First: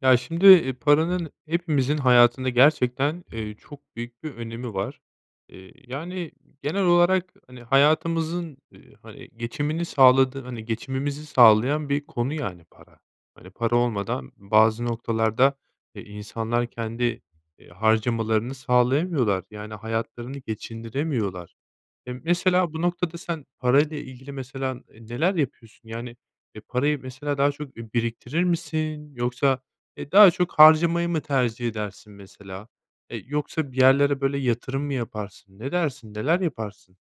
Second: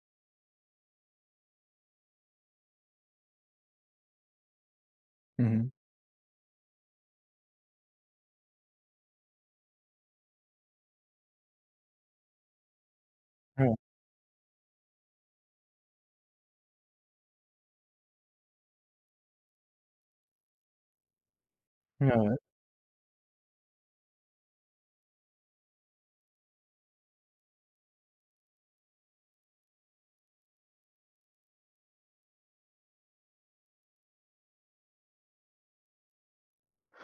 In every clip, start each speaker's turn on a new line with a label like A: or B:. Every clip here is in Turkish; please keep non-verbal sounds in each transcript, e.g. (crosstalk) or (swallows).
A: Ya, şimdi, eee, paranın hepimizin hayatında gerçekten, eee, çok büyük bir önemi var.
B: Hı hı.
A: Eee, yani genel olarak, hani, hayatımızın, eee, hani geçimini sağladığı hani geçimimizi sağlayan bir konu yani para. Hani, para
B: (unintelligible)
A: olmadan bazı noktalarda, eee, insanlar kendi, eee, harcamalarını sağlayamıyorlar, yani hayatlarını geçindiremiyorlar.
B: Hı,
A: Emm,
B: evet.
A: mesela, bu noktada sen parayla ilgili, mesela, ııı, neler yapıyorsun? Yani, eee, parayı, mesela, daha çok, eee, biriktirir misin yoksa, eee, daha çok harcamayı mı tercih edersin mesela? Eee, yoksa bir yerlere böyle yatırım mı yaparsın? Ne dersin, neler yaparsın?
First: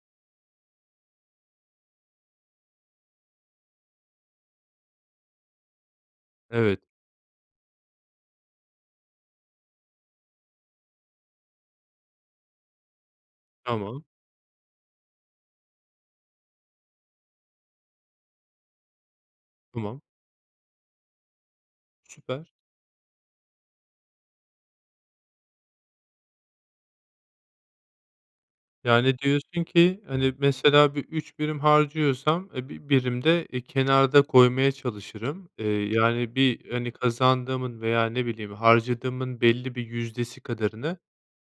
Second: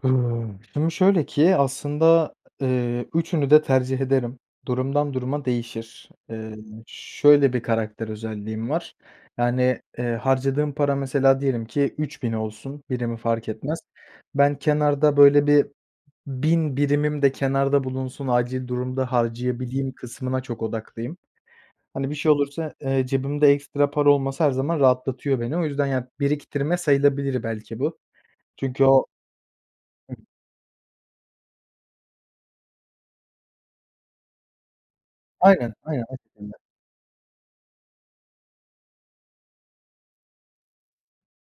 B: Hıı. Şimdi şöyle ki aslında, eee, üçünü de tercih ederim. Durumdan duruma değişir. Eee,
A: Evet.
B: şöyle bir karakter özelliğim var. Yani, eee, harcadığım para mesela diyelim ki 3.000 olsun, birimi fark etmez.
A: Tamam.
B: Ben kenarda böyle bir 1.000 birimim de kenarda bulunsun, acil durumda harcayabileyim
A: Tamam.
B: kısmına çok odaklıyım. Hani bir şey
A: Süper.
B: olursa, eee, cebimde ekstra para olması her zaman rahatlatıyor beni. O yüzden ya biriktirme sayılabilir belki bu, çünkü o
A: Yani, diyorsun ki,
B: Hı.
A: hani, mesela bir 3 birim harcıyorsam, eee, bi birim de, eee, kenarda koymaya çalışırım, eee,
B: Aynen, aynen.
A: yani
B: (unintelligible)
A: bir hani, kazandığımın veya ne bileyim, harcadığımın belli bir yüzdesi kadarını,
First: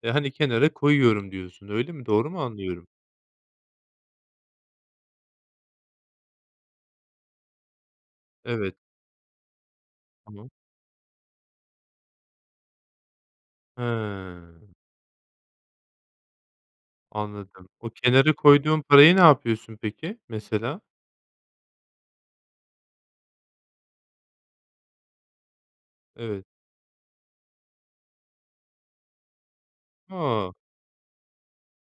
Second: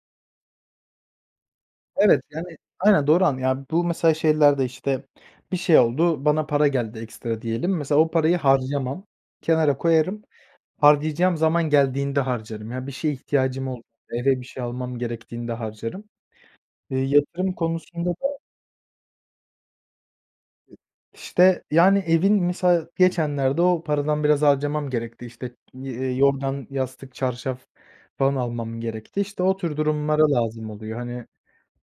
A: eee, hani, kenara koyuyorum, diyorsun. Öyle mi?
B: Evet
A: Doğru mu
B: yani,
A: anlıyorum?
B: aynen doğru anlad yani bu mesela şeylerde işte bir şey oldu, bana para geldi ekstra diyelim. Mesela o parayı
A: Evet.
B: harcamam, kenara koyarım,
A: Tamam.
B: harcayacağım zaman geldiğinde harcarım. Ya bir şeye ihtiyacım ol eve bir şey
A: He.
B: almam gerektiğinde harcarım. Eee, yatırım
A: Anladım. O
B: konusunda
A: kenara
B: da
A: koyduğun parayı ne yapıyorsun peki mesela?
B: İşte, yani evin mesela geçenlerde o paradan biraz harcamam gerekti, işte, eee,
A: Evet.
B: yorgan, yastık, çarşaf falan almam gerekti. İşte o tür durumlara
A: A!
B: lazım oluyor. Hani,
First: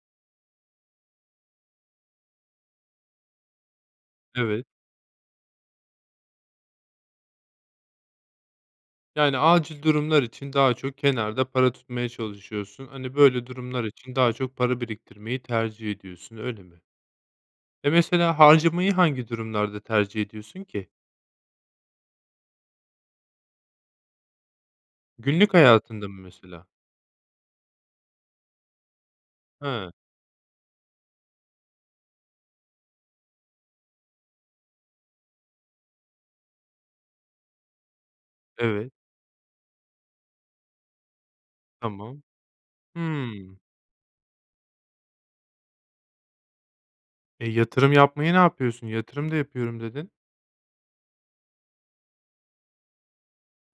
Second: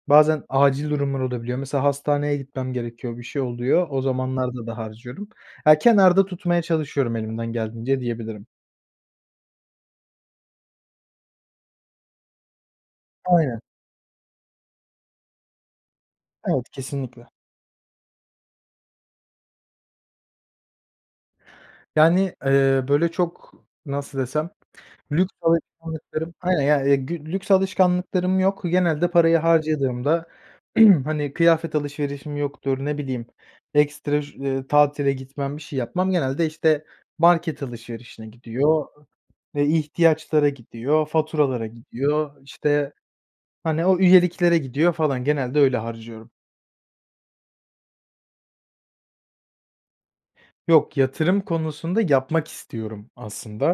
B: bazen acil durumlar olabiliyor. Mesela hastaneye gitmem gerekiyor, bir şey oluyor, o
A: Evet.
B: zamanlarda da harcıyorum. Ya, kenarda tutmaya çalışıyorum elimden geldiğince diyebilirim.
A: Yani acil durumlar için daha çok kenarda para tutmaya çalışıyorsun. Hani, böyle
B: Aynen.
A: durumlar için daha çok para biriktirmeyi tercih ediyorsun, öyle
B: Evet,
A: mi?
B: kesinlikle.
A: Eee, mesela harcamayı hangi durumlarda tercih ediyorsun ki?
B: Yani, eee, böyle, çok nasıl desem lüks
A: Günlük hayatında mı
B: alışkanlıklarım aynen,
A: mesela?
B: yani, eee, gü lüks alışkanlıklarım yok. Genelde parayı
A: He.
B: harcadığımda, (clears throat) hani, kıyafet alışverişim yoktur, ne bileyim, ekstra ş tatile gitmem, bir şey yapmam. Genelde, işte, market alışverişine gidiyor,
A: Evet.
B: eee, ihtiyaçlara gidiyor, faturalara
A: Tamam.
B: gidiyor, işte,
A: Hımm.
B: hani, o üyeliklere gidiyor falan, genelde öyle harcıyorum.
A: Eee, yatırım yapmayı ne yapıyorsun? Yatırım da yapıyorum, dedin.
B: Yok, yatırım konusunda yapmak istiyorum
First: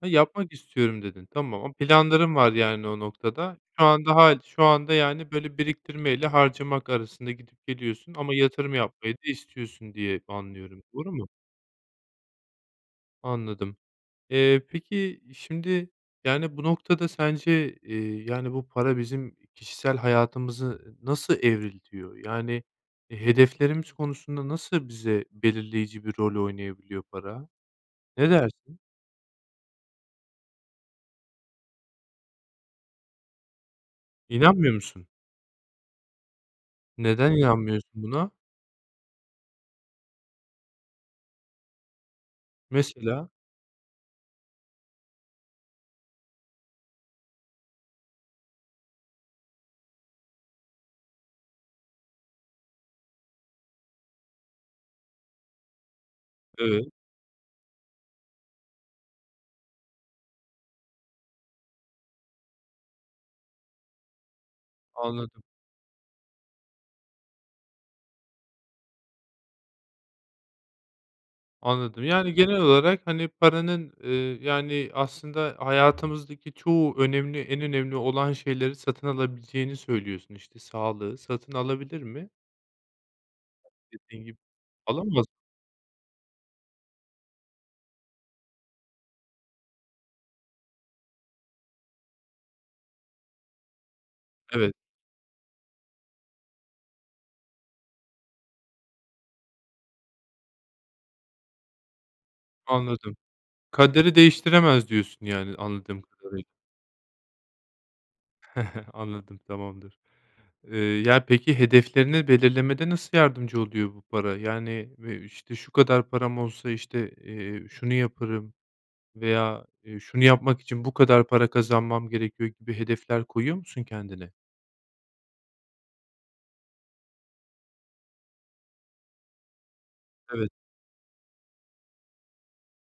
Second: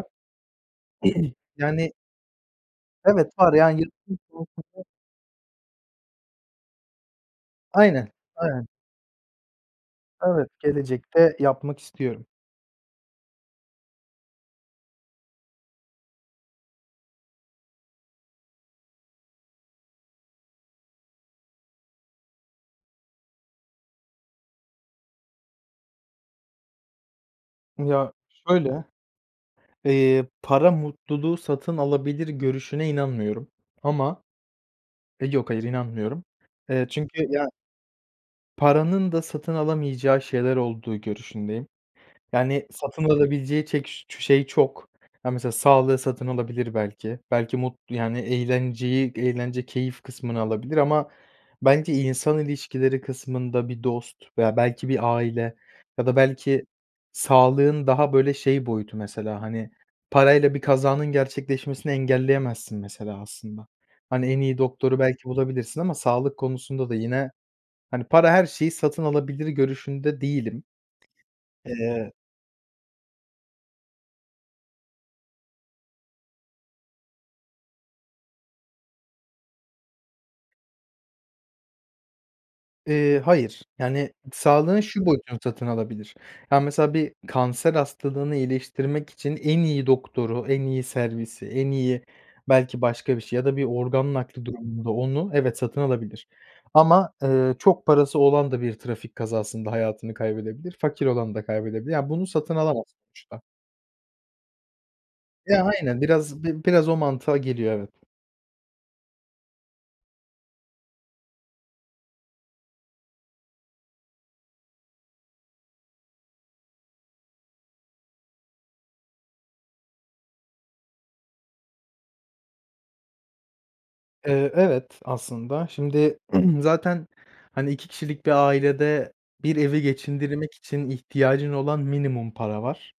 A: Ha, yapmak istiyorum, dedin.
B: (clears throat)
A: Tamam.
B: Yani
A: Planların var, yani, o
B: Evet, var,
A: noktada
B: yani,
A: şu an
B: yatırım
A: daha şu
B: konusunda
A: anda, yani, böyle biriktirmeyle harcamak arasında gidip
B: Aynen,
A: geliyorsun ama
B: aynen.
A: yatırım yapmayı da istiyorsun diye
B: Evet,
A: anlıyorum, doğru mu?
B: gelecekte yapmak istiyorum.
A: Anladım. Eee, peki, şimdi, yani, bu noktada sence, eee, yani, bu para bizim kişisel hayatımızı nasıl evriltiyor? Yani, eee, hedeflerimiz konusunda nasıl bize belirleyici bir rol oynayabiliyor para?
B: Ya,
A: Ne dersin?
B: şöyle: Eee, para mutluluğu satın alabilir görüşüne inanmıyorum ama
A: İnanmıyor musun?
B: Eee, yok, hayır, inanmıyorum, eee, çünkü
A: Neden
B: ya
A: inanmıyorsun buna?
B: Paranın da satın alamayacağı şeyler olduğu görüşündeyim. Yani, satın
A: Mesela?
B: alabileceği çek ş çu şey çok. Ha, mesela sağlığı satın alabilir belki. Belki mut yani, eğlenceyi Eğlence, keyif kısmını alabilir ama bence insan ilişkileri kısmında, bir dost veya belki bir aile ya da belki
A: Evet.
B: sağlığın daha, böyle, şey boyutu mesela, hani, parayla bir kazanın gerçekleşmesini engelleyemezsin mesela aslında. Hani, en iyi doktoru belki
A: Anladım.
B: bulabilirsin ama sağlık konusunda da yine, hani, para her şeyi satın alabilir görüşünde değilim.
A: Anladım.
B: Eee
A: Yani, genel olarak, hani, paranın, eee, yani, aslında hayatımızdaki çoğu önemli, en önemli olan şeyleri satın alabileceğini söylüyorsun, işte, sağlığı satın alabilir mi?
B: Eee, hayır. Yani,
A: Dediğin gibi,
B: sağlığın şu
A: alamaz.
B: boyutunu satın alabilir. Ya, mesela bir kanser hastalığını iyileştirmek için en iyi doktoru, en iyi servisi, en iyi belki başka bir şey ya da bir organ nakli
A: Evet.
B: durumunda onu evet, satın alabilir. Ama, eee, çok parası olan da bir trafik kazasında hayatını kaybedebilir, fakir olan da kaybedebilir. Ya, bunu satın alamaz
A: Anladım.
B: uçta.
A: "Kaderi değiştiremez." diyorsun, yani,
B: Ya, aynen.
A: anladığım kadarıyla.
B: Biraz bi biraz o mantığa geliyor, evet.
A: (chuckles) Anladım, tamamdır. Eee, ya, peki, hedeflerini belirlemede nasıl yardımcı oluyor bu para? Yani, eee, işte, "Şu kadar param olsa, işte, eee, şunu yaparım." veya, eee, "Şunu yapmak için bu kadar para kazanmam gerekiyor." gibi hedefler koyuyor musun kendine?
B: Eee, evet, aslında şimdi (clears throat) zaten, hani, 2 kişilik bir ailede bir evi
A: Evet.
B: geçindirmek için ihtiyacın olan minimum para var.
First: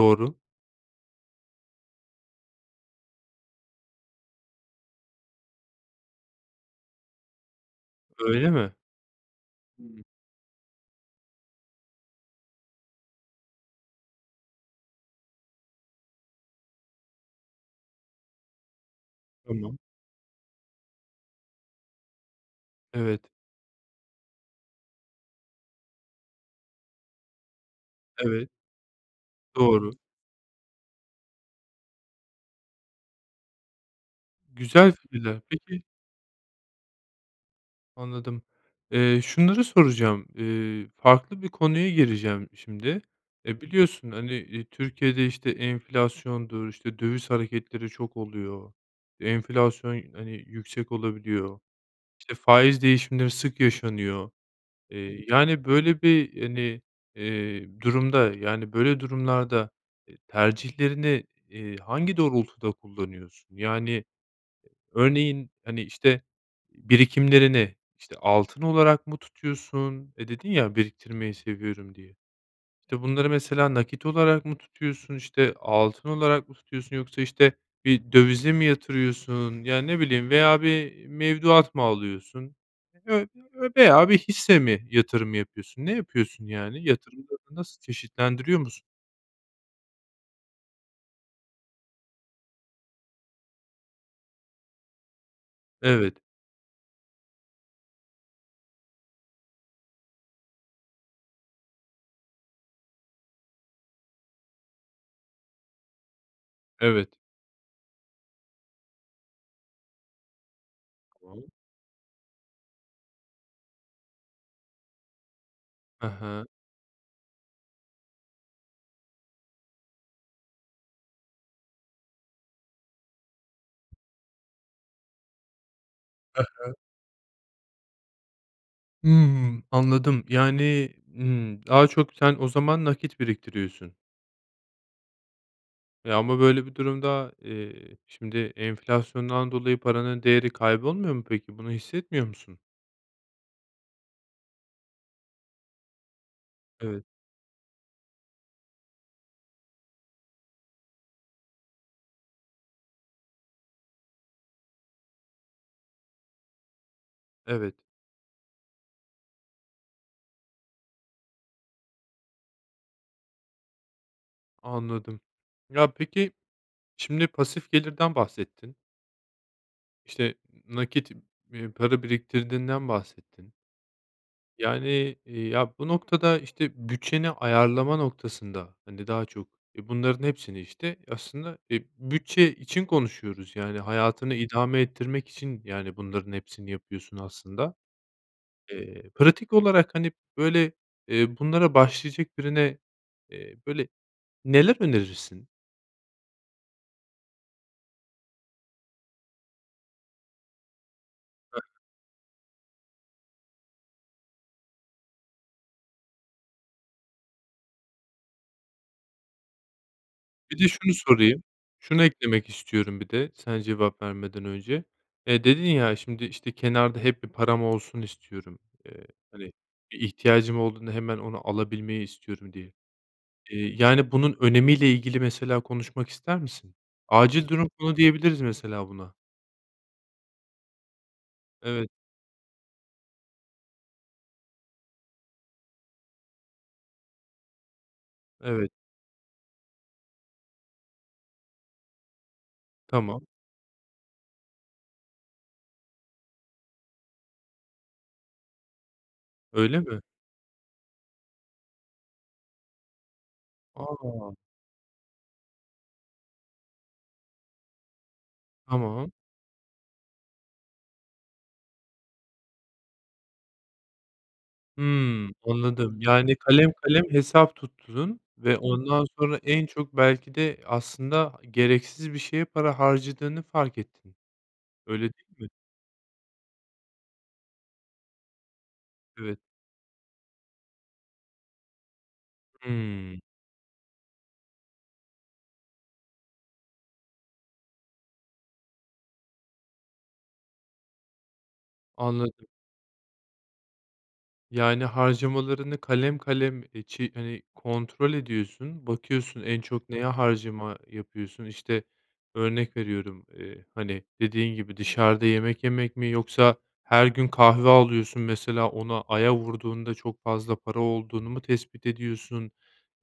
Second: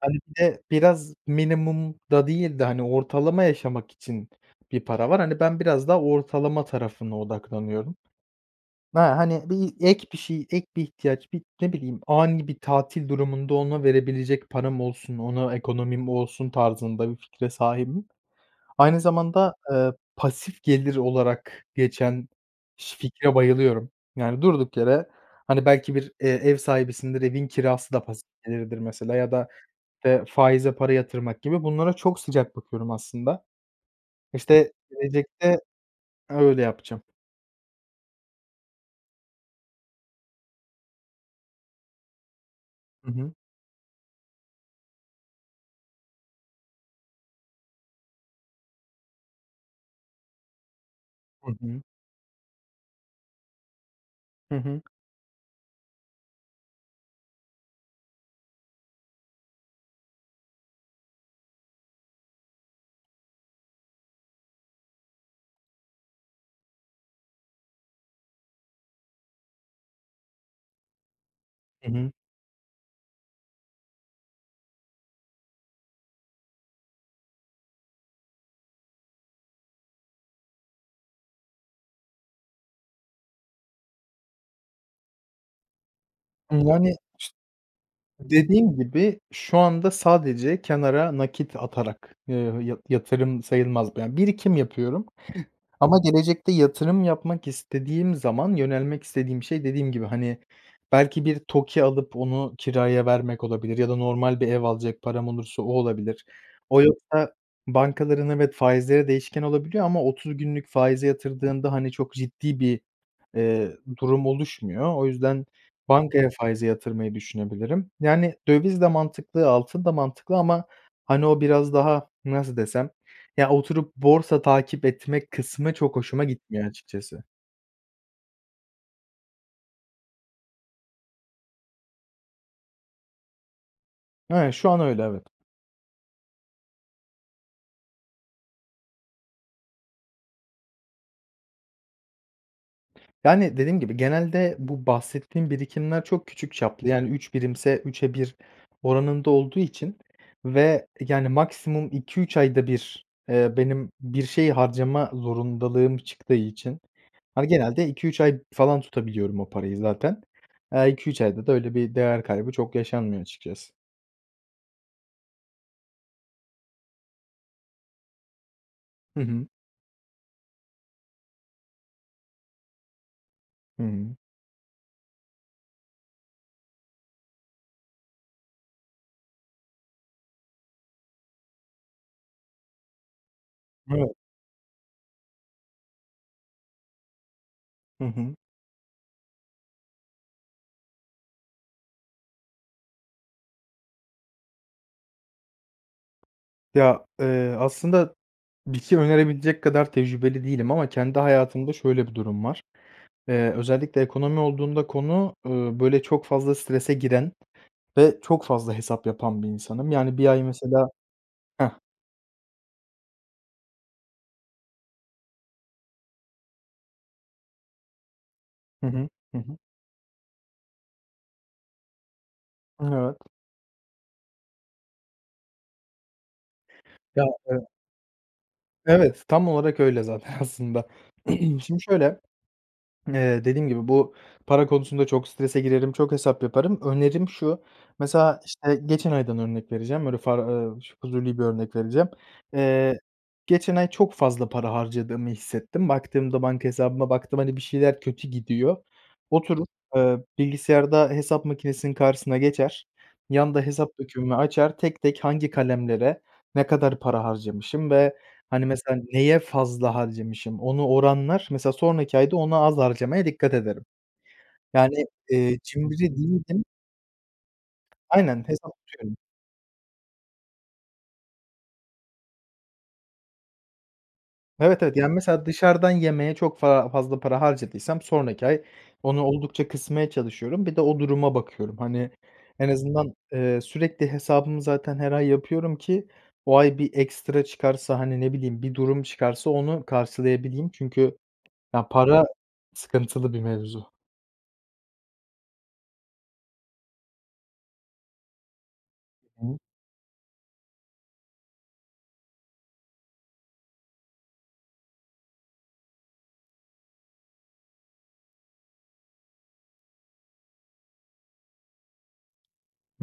B: Hani, bir de biraz minimumda değil de, hani, ortalama yaşamak için bir para var, hani, ben biraz daha ortalama tarafına odaklanıyorum.
A: Öyle mi?
B: Ha, hani, bir
A: (unintelligible)
B: ek bir şey, ek bir ihtiyaç, bir ne bileyim, ani bir tatil durumunda ona verebilecek param olsun, ona ekonomim olsun tarzında bir fikre sahibim. Aynı zamanda,
A: Tamam.
B: eee, pasif gelir olarak geçen şi
A: Evet.
B: fikre bayılıyorum. Yani, durduk yere, hani, belki bir, eee, ev sahibisindir, evin kirası da pasif
A: Evet.
B: gelirdir, mesela ya da,
A: Doğru.
B: eee, faize para yatırmak gibi, bunlara çok sıcak bakıyorum aslında. İşte,
A: Güzel fikirler,
B: gelecekte
A: peki
B: öyle yapacağım.
A: Anladım, eee, şunları soracağım, eee, farklı bir konuya gireceğim şimdi.
B: Hı hı.
A: Eee, biliyorsun, hani, eee, Türkiye'de, işte, enflasyondur, işte, döviz hareketleri çok oluyor. Enflasyon, hani, yüksek
B: Hı
A: olabiliyor,
B: hı.
A: İşte, faiz değişimleri sık yaşanıyor.
B: Hı hı.
A: Eee, yani, böyle bir, hani, eee, durumda, yani böyle durumlarda, eee, tercihlerini, eee, hangi doğrultuda kullanıyorsun? Yani, örneğin, hani, işte, birikimlerini, işte, altın olarak mı tutuyorsun? Eee, dedin ya "Biriktirmeyi
B: Hı
A: seviyorum."
B: hı.
A: diye. İşte, bunları mesela nakit olarak mı tutuyorsun? İşte, altın olarak mı tutuyorsun? Yoksa, işte, bir dövize mi yatırıyorsun? Ya, ne bileyim veya bir mevduat mı alıyorsun ö ö veya bir hisse mi yatırım yapıyorsun? Ne yapıyorsun
B: Imm,
A: yani,
B: yani (unintelligible)
A: yatırımlarını nasıl çeşitlendiriyor
B: Dediğim
A: musun?
B: gibi, şu anda sadece kenara nakit atarak, ııı, yı yatırım sayılmaz. Ben birikim yapıyorum ama
A: Evet.
B: gelecekte yatırım yapmak istediğim zaman, yönelmek istediğim şey, dediğim gibi, hani, belki bir TOKİ alıp onu kiraya vermek olabilir ya da normal bir ev alacak param olursa o olabilir. O
A: Evet.
B: yoksa bankaların evet faizleri değişken olabiliyor ama 30 günlük faize
A: Tamam.
B: yatırdığında, hani, çok ciddi bir, eee, durum oluşmuyor. O yüzden
A: He
B: bankaya
A: he.
B: faize yatırmayı düşünebilirim. Yani, döviz de mantıklı, altın da mantıklı ama, hani, o biraz daha, nasıl desem, ya oturup borsa takip etme kısmı çok hoşuma
A: He
B: gitmiyor
A: he.
B: açıkçası.
A: Hımm, anladım. Yani, ımm, daha çok sen o zaman nakit biriktiriyorsun.
B: Ha, şu an öyle, evet.
A: E, ama böyle bir durumda, eee, şimdi enflasyondan dolayı paranın değeri kaybolmuyor mu peki, bunu hissetmiyor musun?
B: Yani, dediğim gibi, genelde bu bahsettiğim birikimler çok küçük çaplı,
A: Evet.
B: yani, 3 birimse 3'e 1 oranında olduğu için ve, yani, maksimum 2-3 ayda 1, eee, benim bir şey harcama zorundalığım çıktığı için, hani,
A: Evet.
B: genelde 2-3 ay falan tutabiliyorum o parayı zaten. Aaa, 2-3 ayda da öyle bir değer kaybı çok yaşanmıyor açıkçası.
A: Anladım. Ya peki, şimdi pasif gelirden bahsettin
B: Hı hı.
A: işte, nakit, eee, para biriktirdiğinden bahsettin
B: Hı hı.
A: yani, eee, ya, bu noktada, işte, bütçeni ayarlama noktasında hani daha çok, e, bunların hepsini, işte, aslında, e, bütçe için konuşuyoruz. Yani,
B: Evet.
A: hayatını idame ettirmek için, yani, bunların hepsini yapıyorsun aslında.
B: Hı hı.
A: Eee, pratik olarak, hani, böyle, eee, bunlara başlayacak birine, eee, böyle, neler önerirsin?
B: Ya, eee, aslında bir şey önerebilecek kadar tecrübeli değilim ama kendi
A: (unintelligible)
B: hayatımda şöyle bir durum var, eee, özellikle ekonomi olduğunda konu, ııı, böyle, çok fazla strese giren ve çok fazla hesap yapan bir insanım. Yani, 1 ay,
A: Bir de
B: mesela
A: şunu sorayım,
B: Heh.
A: şunu eklemek istiyorum bir de sen cevap vermeden önce: Eee, dedin ya şimdi, işte, kenarda hep bir param olsun istiyorum.
B: Hı
A: Eee,
B: hı. Hı
A: hani,
B: hı.
A: bir ihtiyacım olduğunda hemen onu alabilmeyi istiyorum, diye.
B: Evet.
A: Eee, yani, bunun önemi ile ilgili, mesela, konuşmak ister misin?
B: Ya,
A: Acil
B: eve
A: durum fonu diyebiliriz mesela buna.
B: Evet, tam olarak öyle zaten aslında. (clears throat) Şimdi,
A: Evet.
B: şöyle, (swallows) eee, dediğim gibi bu para konusunda çok strese girerim, çok hesap yaparım. Önerim şu, mesela,
A: Evet.
B: işte, geçen aydan örnek vereceğim, öyle far eee, ş fuzuli bir örnek vereceğim. Eee,
A: Tamam.
B: geçen ay çok fazla para harcadığımı hissettim. Baktığımda, banka hesabıma baktım, hani, bir şeyler kötü gidiyor. Oturup,
A: Öyle mi?
B: eee, bilgisayarda hesap makinesinin karşısına geçer, yanda hesap
A: A!
B: dökümümü açar, tek tek hangi kalemlere ne kadar para harcamışım ve, hani, mesela
A: Tamam.
B: neye fazla harcamışım? Onu oranlar, mesela, sonraki ayda ona az harcamaya dikkat ederim. Yani,
A: Hımm.
B: eee,
A: Anladım,
B: cimrici
A: yani,
B: değildim.
A: kalem kalem hesap tuttuğun
B: Aynen,
A: ve ondan
B: hesaplıyorum.
A: sonra en çok belki de aslında gereksiz bir şeye para harcadığını fark ettin,
B: Evet, evet.
A: öyle
B: Yani
A: değil
B: mesela
A: mi?
B: dışarıdan yemeğe çok fa fazla para harcadıysam sonraki ay onu
A: Evet.
B: oldukça kısmaya çalışıyorum. Bir de o duruma bakıyorum, hani, en azından,
A: Hımm.
B: eee, sürekli hesabımı zaten her ay yapıyorum ki o ay bir ekstra çıkarsa, hani, ne bileyim, bir durum çıkarsa onu karşılayabileyim. Çünkü ya, para
A: Anladım.
B: sıkıntılı bir mevzu.
A: Yani, harcamalarını kalem kalem, eee, çi hani, kontrol ediyorsun, bakıyorsun,
B: Hı hı.
A: en çok neye harcama yapıyorsun, işte, örnek veriyorum. Eee, hani, dediğin gibi dışarıda yemek yemek mi yoksa her gün kahve alıyorsun. Mesela, ona aya vurduğunda çok fazla para olduğunu mu tespit ediyorsun?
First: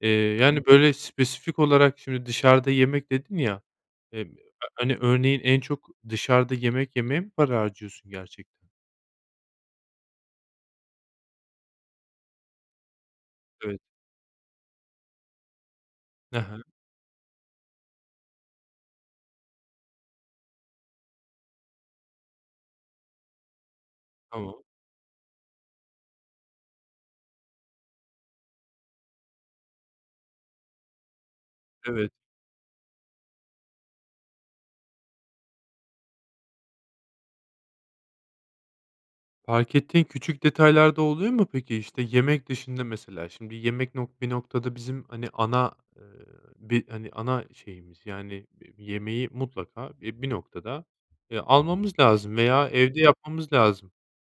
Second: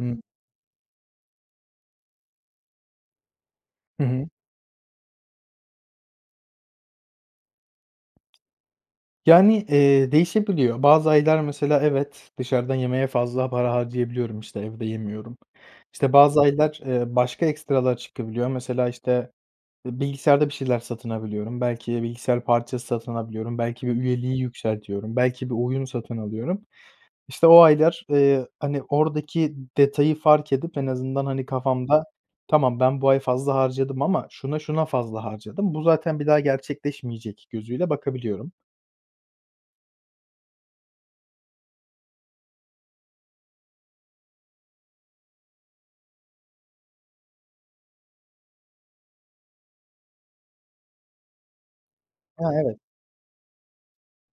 A: Eee, yani, böyle, spesifik olarak şimdi dışarıda yemek dedin ya,
B: Hı hı.
A: eee, hani, örneğin en çok dışarıda yemek yemeye mi para harcıyorsun gerçekten?
B: Yani, eee, değişebiliyor. Bazı aylar, mesela, evet, dışarıdan yemeye fazla para
A: Evet.
B: harcayabiliyorum, işte, evde yemiyorum. İşte,
A: He
B: bazı
A: he.
B: aylar, eee, başka ekstralar çıkabiliyor, mesela, işte, eee, bilgisayarda bir şeyler satın alabiliyorum, belki bilgisayar parçası satın alabiliyorum, belki bir üyeliği
A: Tamam.
B: yükseltiyorum, belki bir oyun satın alıyorum. İşte, o aylar, eee, hani, oradaki detayı fark edip en azından, hani, kafamda
A: Evet.
B: "Tamam, ben bu ay fazla harcadım ama şuna, şuna fazla harcadım, bu zaten bir daha gerçekleşmeyecek." gözüyle bakabiliyorum.
A: Fark ettiğin küçük detaylar da oluyor mu peki? İşte, yemek dışında, mesela, şimdi yemek nok bir noktada bizim, hani, ana, eee, bir, hani, ana şeyimiz, yani, bi bir yemeği mutlaka, e, bir noktada, eee, almamız lazım
B: Ha,
A: veya
B: evet.
A: evde yapmamız lazım.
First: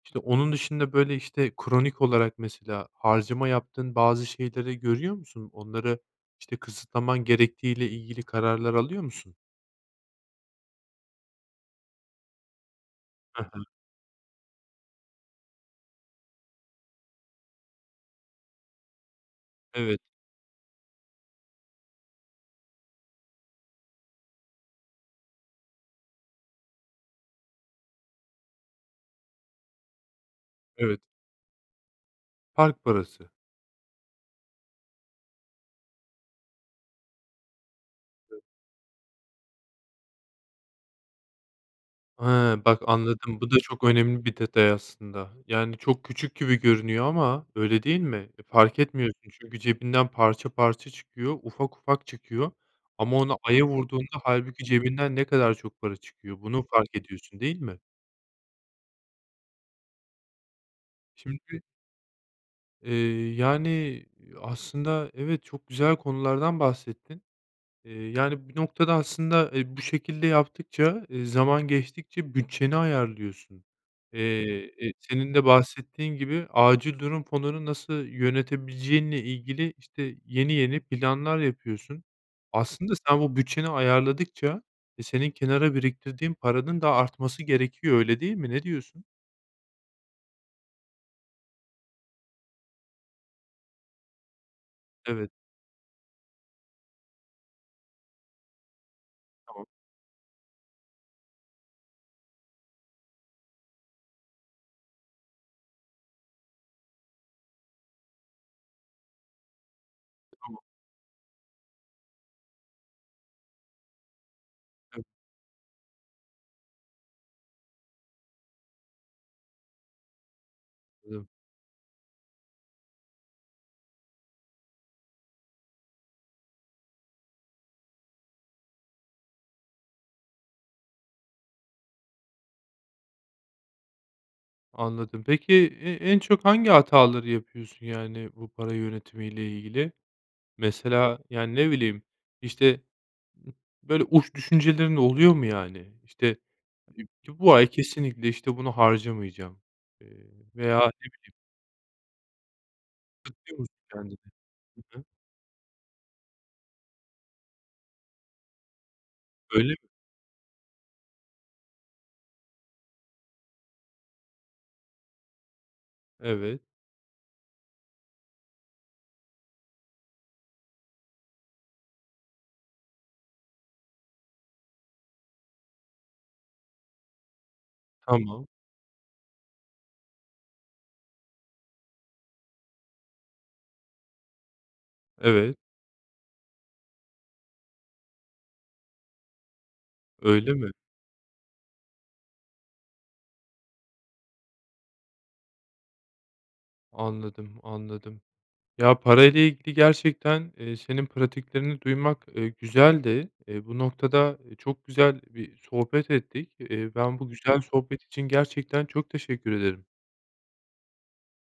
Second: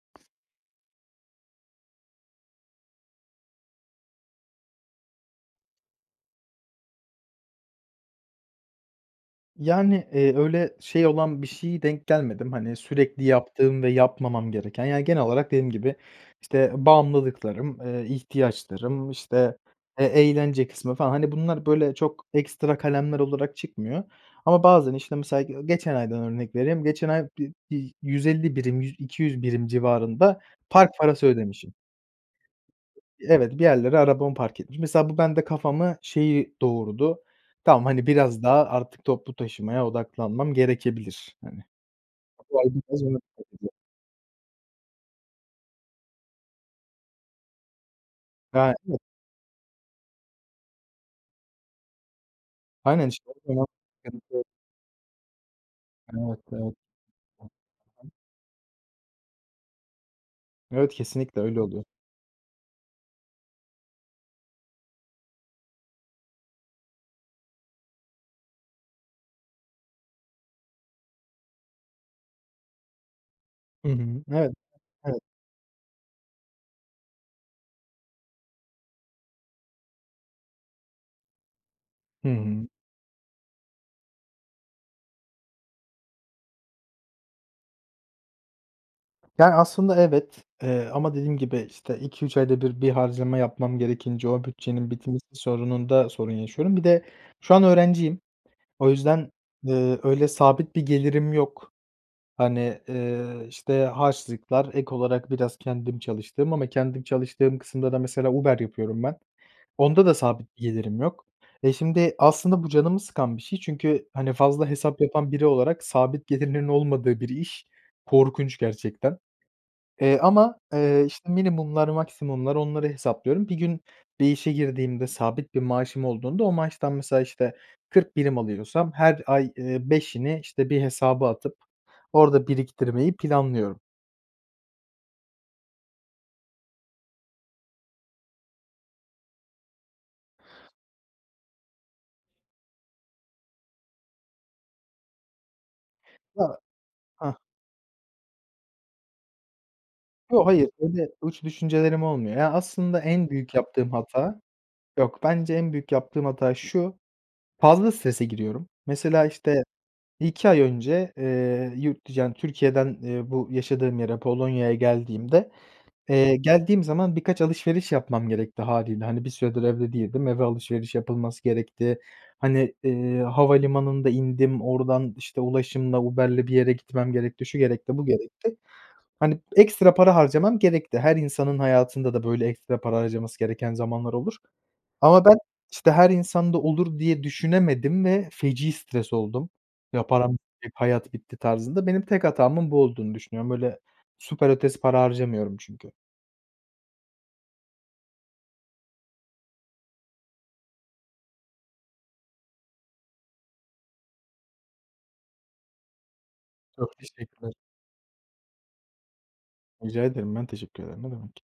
A: İşte, onun dışında, böyle, işte kronik olarak mesela, harcama yaptığın bazı şeyleri görüyor musun? Onları, işte, kısıtlaman gerektiği ile ilgili kararlar alıyor musun?
B: Yani, eee, öyle şey olan bir şeye denk gelmedim, hani, sürekli
A: He he.
B: yaptığım ve yapmamam gereken, yani, genel olarak dediğim gibi, işte, bağımlılıklarım, eee, ihtiyaçlarım, işte,
A: Evet.
B: e eğlence kısmı falan, hani, bunlar, böyle, çok ekstra kalemler olarak çıkmıyor ama bazen, işte, mesela ge geçen aydan örnek vereyim, geçen ay bir bir 150 birim, yü 200 birim civarında park
A: Evet.
B: parası ödemişim.
A: Park parası.
B: Evet, bir yerlere arabamı park etmi Mesela, bu bende kafamı şeyi doğurdu: "Tamam, hani, biraz daha artık toplu taşımaya odaklanmam gerekebilir." hani
A: He! Bak, anladım, bu da
B: (unintelligible)
A: çok önemli bir detay aslında, yani, çok küçük gibi görünüyor ama öyle değil mi? E, fark
B: (unintelligible)
A: etmiyorsun çünkü cebinden parça parça çıkıyor. Ufak ufak çıkıyor
B: Aynen,
A: ama
B: işte
A: onu aya vurduğunda
B: (unintelligible)
A: hâlbuki cebinden ne kadar çok para
B: Evet,
A: çıkıyor, bunu
B: evet.
A: fark ediyorsun, değil mi?
B: (unintelligible) Evet, kesinlikle öyle
A: Şimdi
B: oluyor.
A: Eee, yani, eee, aslında evet, çok güzel konulardan bahsettin. Eee, yani bir noktada aslında, eee, bu şekilde yaptıkça, eee, zaman geçtikçe bütçeni ayarlıyorsun.
B: Hı hı, evet.
A: Eee, e,
B: Evet.
A: senin de bahsettiğin gibi acil durum fonunu nasıl yönetebileceğinle ilgili, işte, yeni yeni planlar yapıyorsun.
B: Hı hı.
A: Aslında sen bu bütçeni ayarladıkça, e, senin kenara biriktirdiğin paranın da artması gerekiyor, öyle değil mi? Ne diyorsun?
B: Yani, aslında evet, eee, ama dediğim gibi, işte, 2-3 ayda 1 bir harcama yapmam gerekince o bütçenin bitmesi
A: Evet.
B: sorununda sorun yaşıyorum. Bir de şu an öğrenciyim, o yüzden,
A: Tamam.
B: eee, öyle sabit bir gelirim yok. Hani, eee, işte, harçlıklar, ek olarak biraz kendim çalıştığım ama kendim çalıştığım kısımda da mesela Uber yapıyorum ben. Onda da sabit
A: Tamam.
B: bir gelirim yok. E, şimdi aslında bu canımı sıkan bir şey çünkü, hani, fazla hesap
A: Tabii.
B: yapan biri olarak sabit gelirlerin olmadığı bir iş korkunç gerçekten. Eee, ama, eee,
A: Evet.
B: işte, minimumlar, maksimumlar, onları hesaplıyorum. Bir gün bir işe girdiğimde, sabit bir maaşım olduğunda, o maaştan mesela, işte, 40 birim alıyorsam her ay, eee, 5'ini, işte, bir hesaba atıp orada biriktirmeyi planlıyorum.
A: Anladım. Peki, e en çok hangi hataları yapıyorsun, yani, bu para yönetimi ile ilgili? Mesela, yani, ne bileyim, işte, ı böyle, uç düşüncelerin oluyor mu yani? İşte,
B: Ya
A: (unintelligible)
B: hah.
A: "Bu ay kesinlikle, işte, bunu harcamayacağım?" eee,
B: Yo, hayır,
A: veya ne
B: öyle
A: bileyim
B: uç düşüncelerim olmuyor. Ya, aslında en büyük
A: Tutuyor musun
B: yaptığım
A: kendini?
B: hata
A: Hı hı.
B: yok, bence en büyük yaptığım hata şu, fazla strese giriyorum. Mesela, işte,
A: Öyle mi?
B: 1-2 ay önce, eee, yurt dı yani, Türkiye'den, eee, bu yaşadığım yere Polonya'ya geldiğimde, eee,
A: Evet.
B: geldiğim zaman birkaç alışveriş yapmam gerekti hâliyle. Hani, bir süredir evde değildim, eve alışveriş yapılması gerekti. Hani, eee, havalimanında indim, oradan, işte, ulaşımla, Uber'le bir yere gitmem gerekti, şu gerekti, bu
A: Tamam.
B: gerekti. Hani, ekstra para harcamam gerekti, her insanın hayatında da böyle ekstra para harcaması gereken zamanlar olur. Ama ben,
A: Evet.
B: işte, her insanda olur diye düşünemedim ve feci stres oldum, "Ya param
A: Öyle mi?
B: bitti, hayat bitti tarzında." Benim tek hatamın bu olduğunu düşünüyorum. Böyle süper ötesi para harcamıyorum çünkü.
A: Anladım, anladım. Ya, para ile ilgili gerçekten, eee, senin pratiklerini duymak, eee, güzeldi. Eee, bu noktada, eee, çok güzel bir sohbet ettik. Eee,
B: Çok
A: ben bu
B: teşekkürler.
A: güzel sohbet için gerçekten çok teşekkür ederim
B: Rica ederim, ben teşekkür ederim. Ne demek.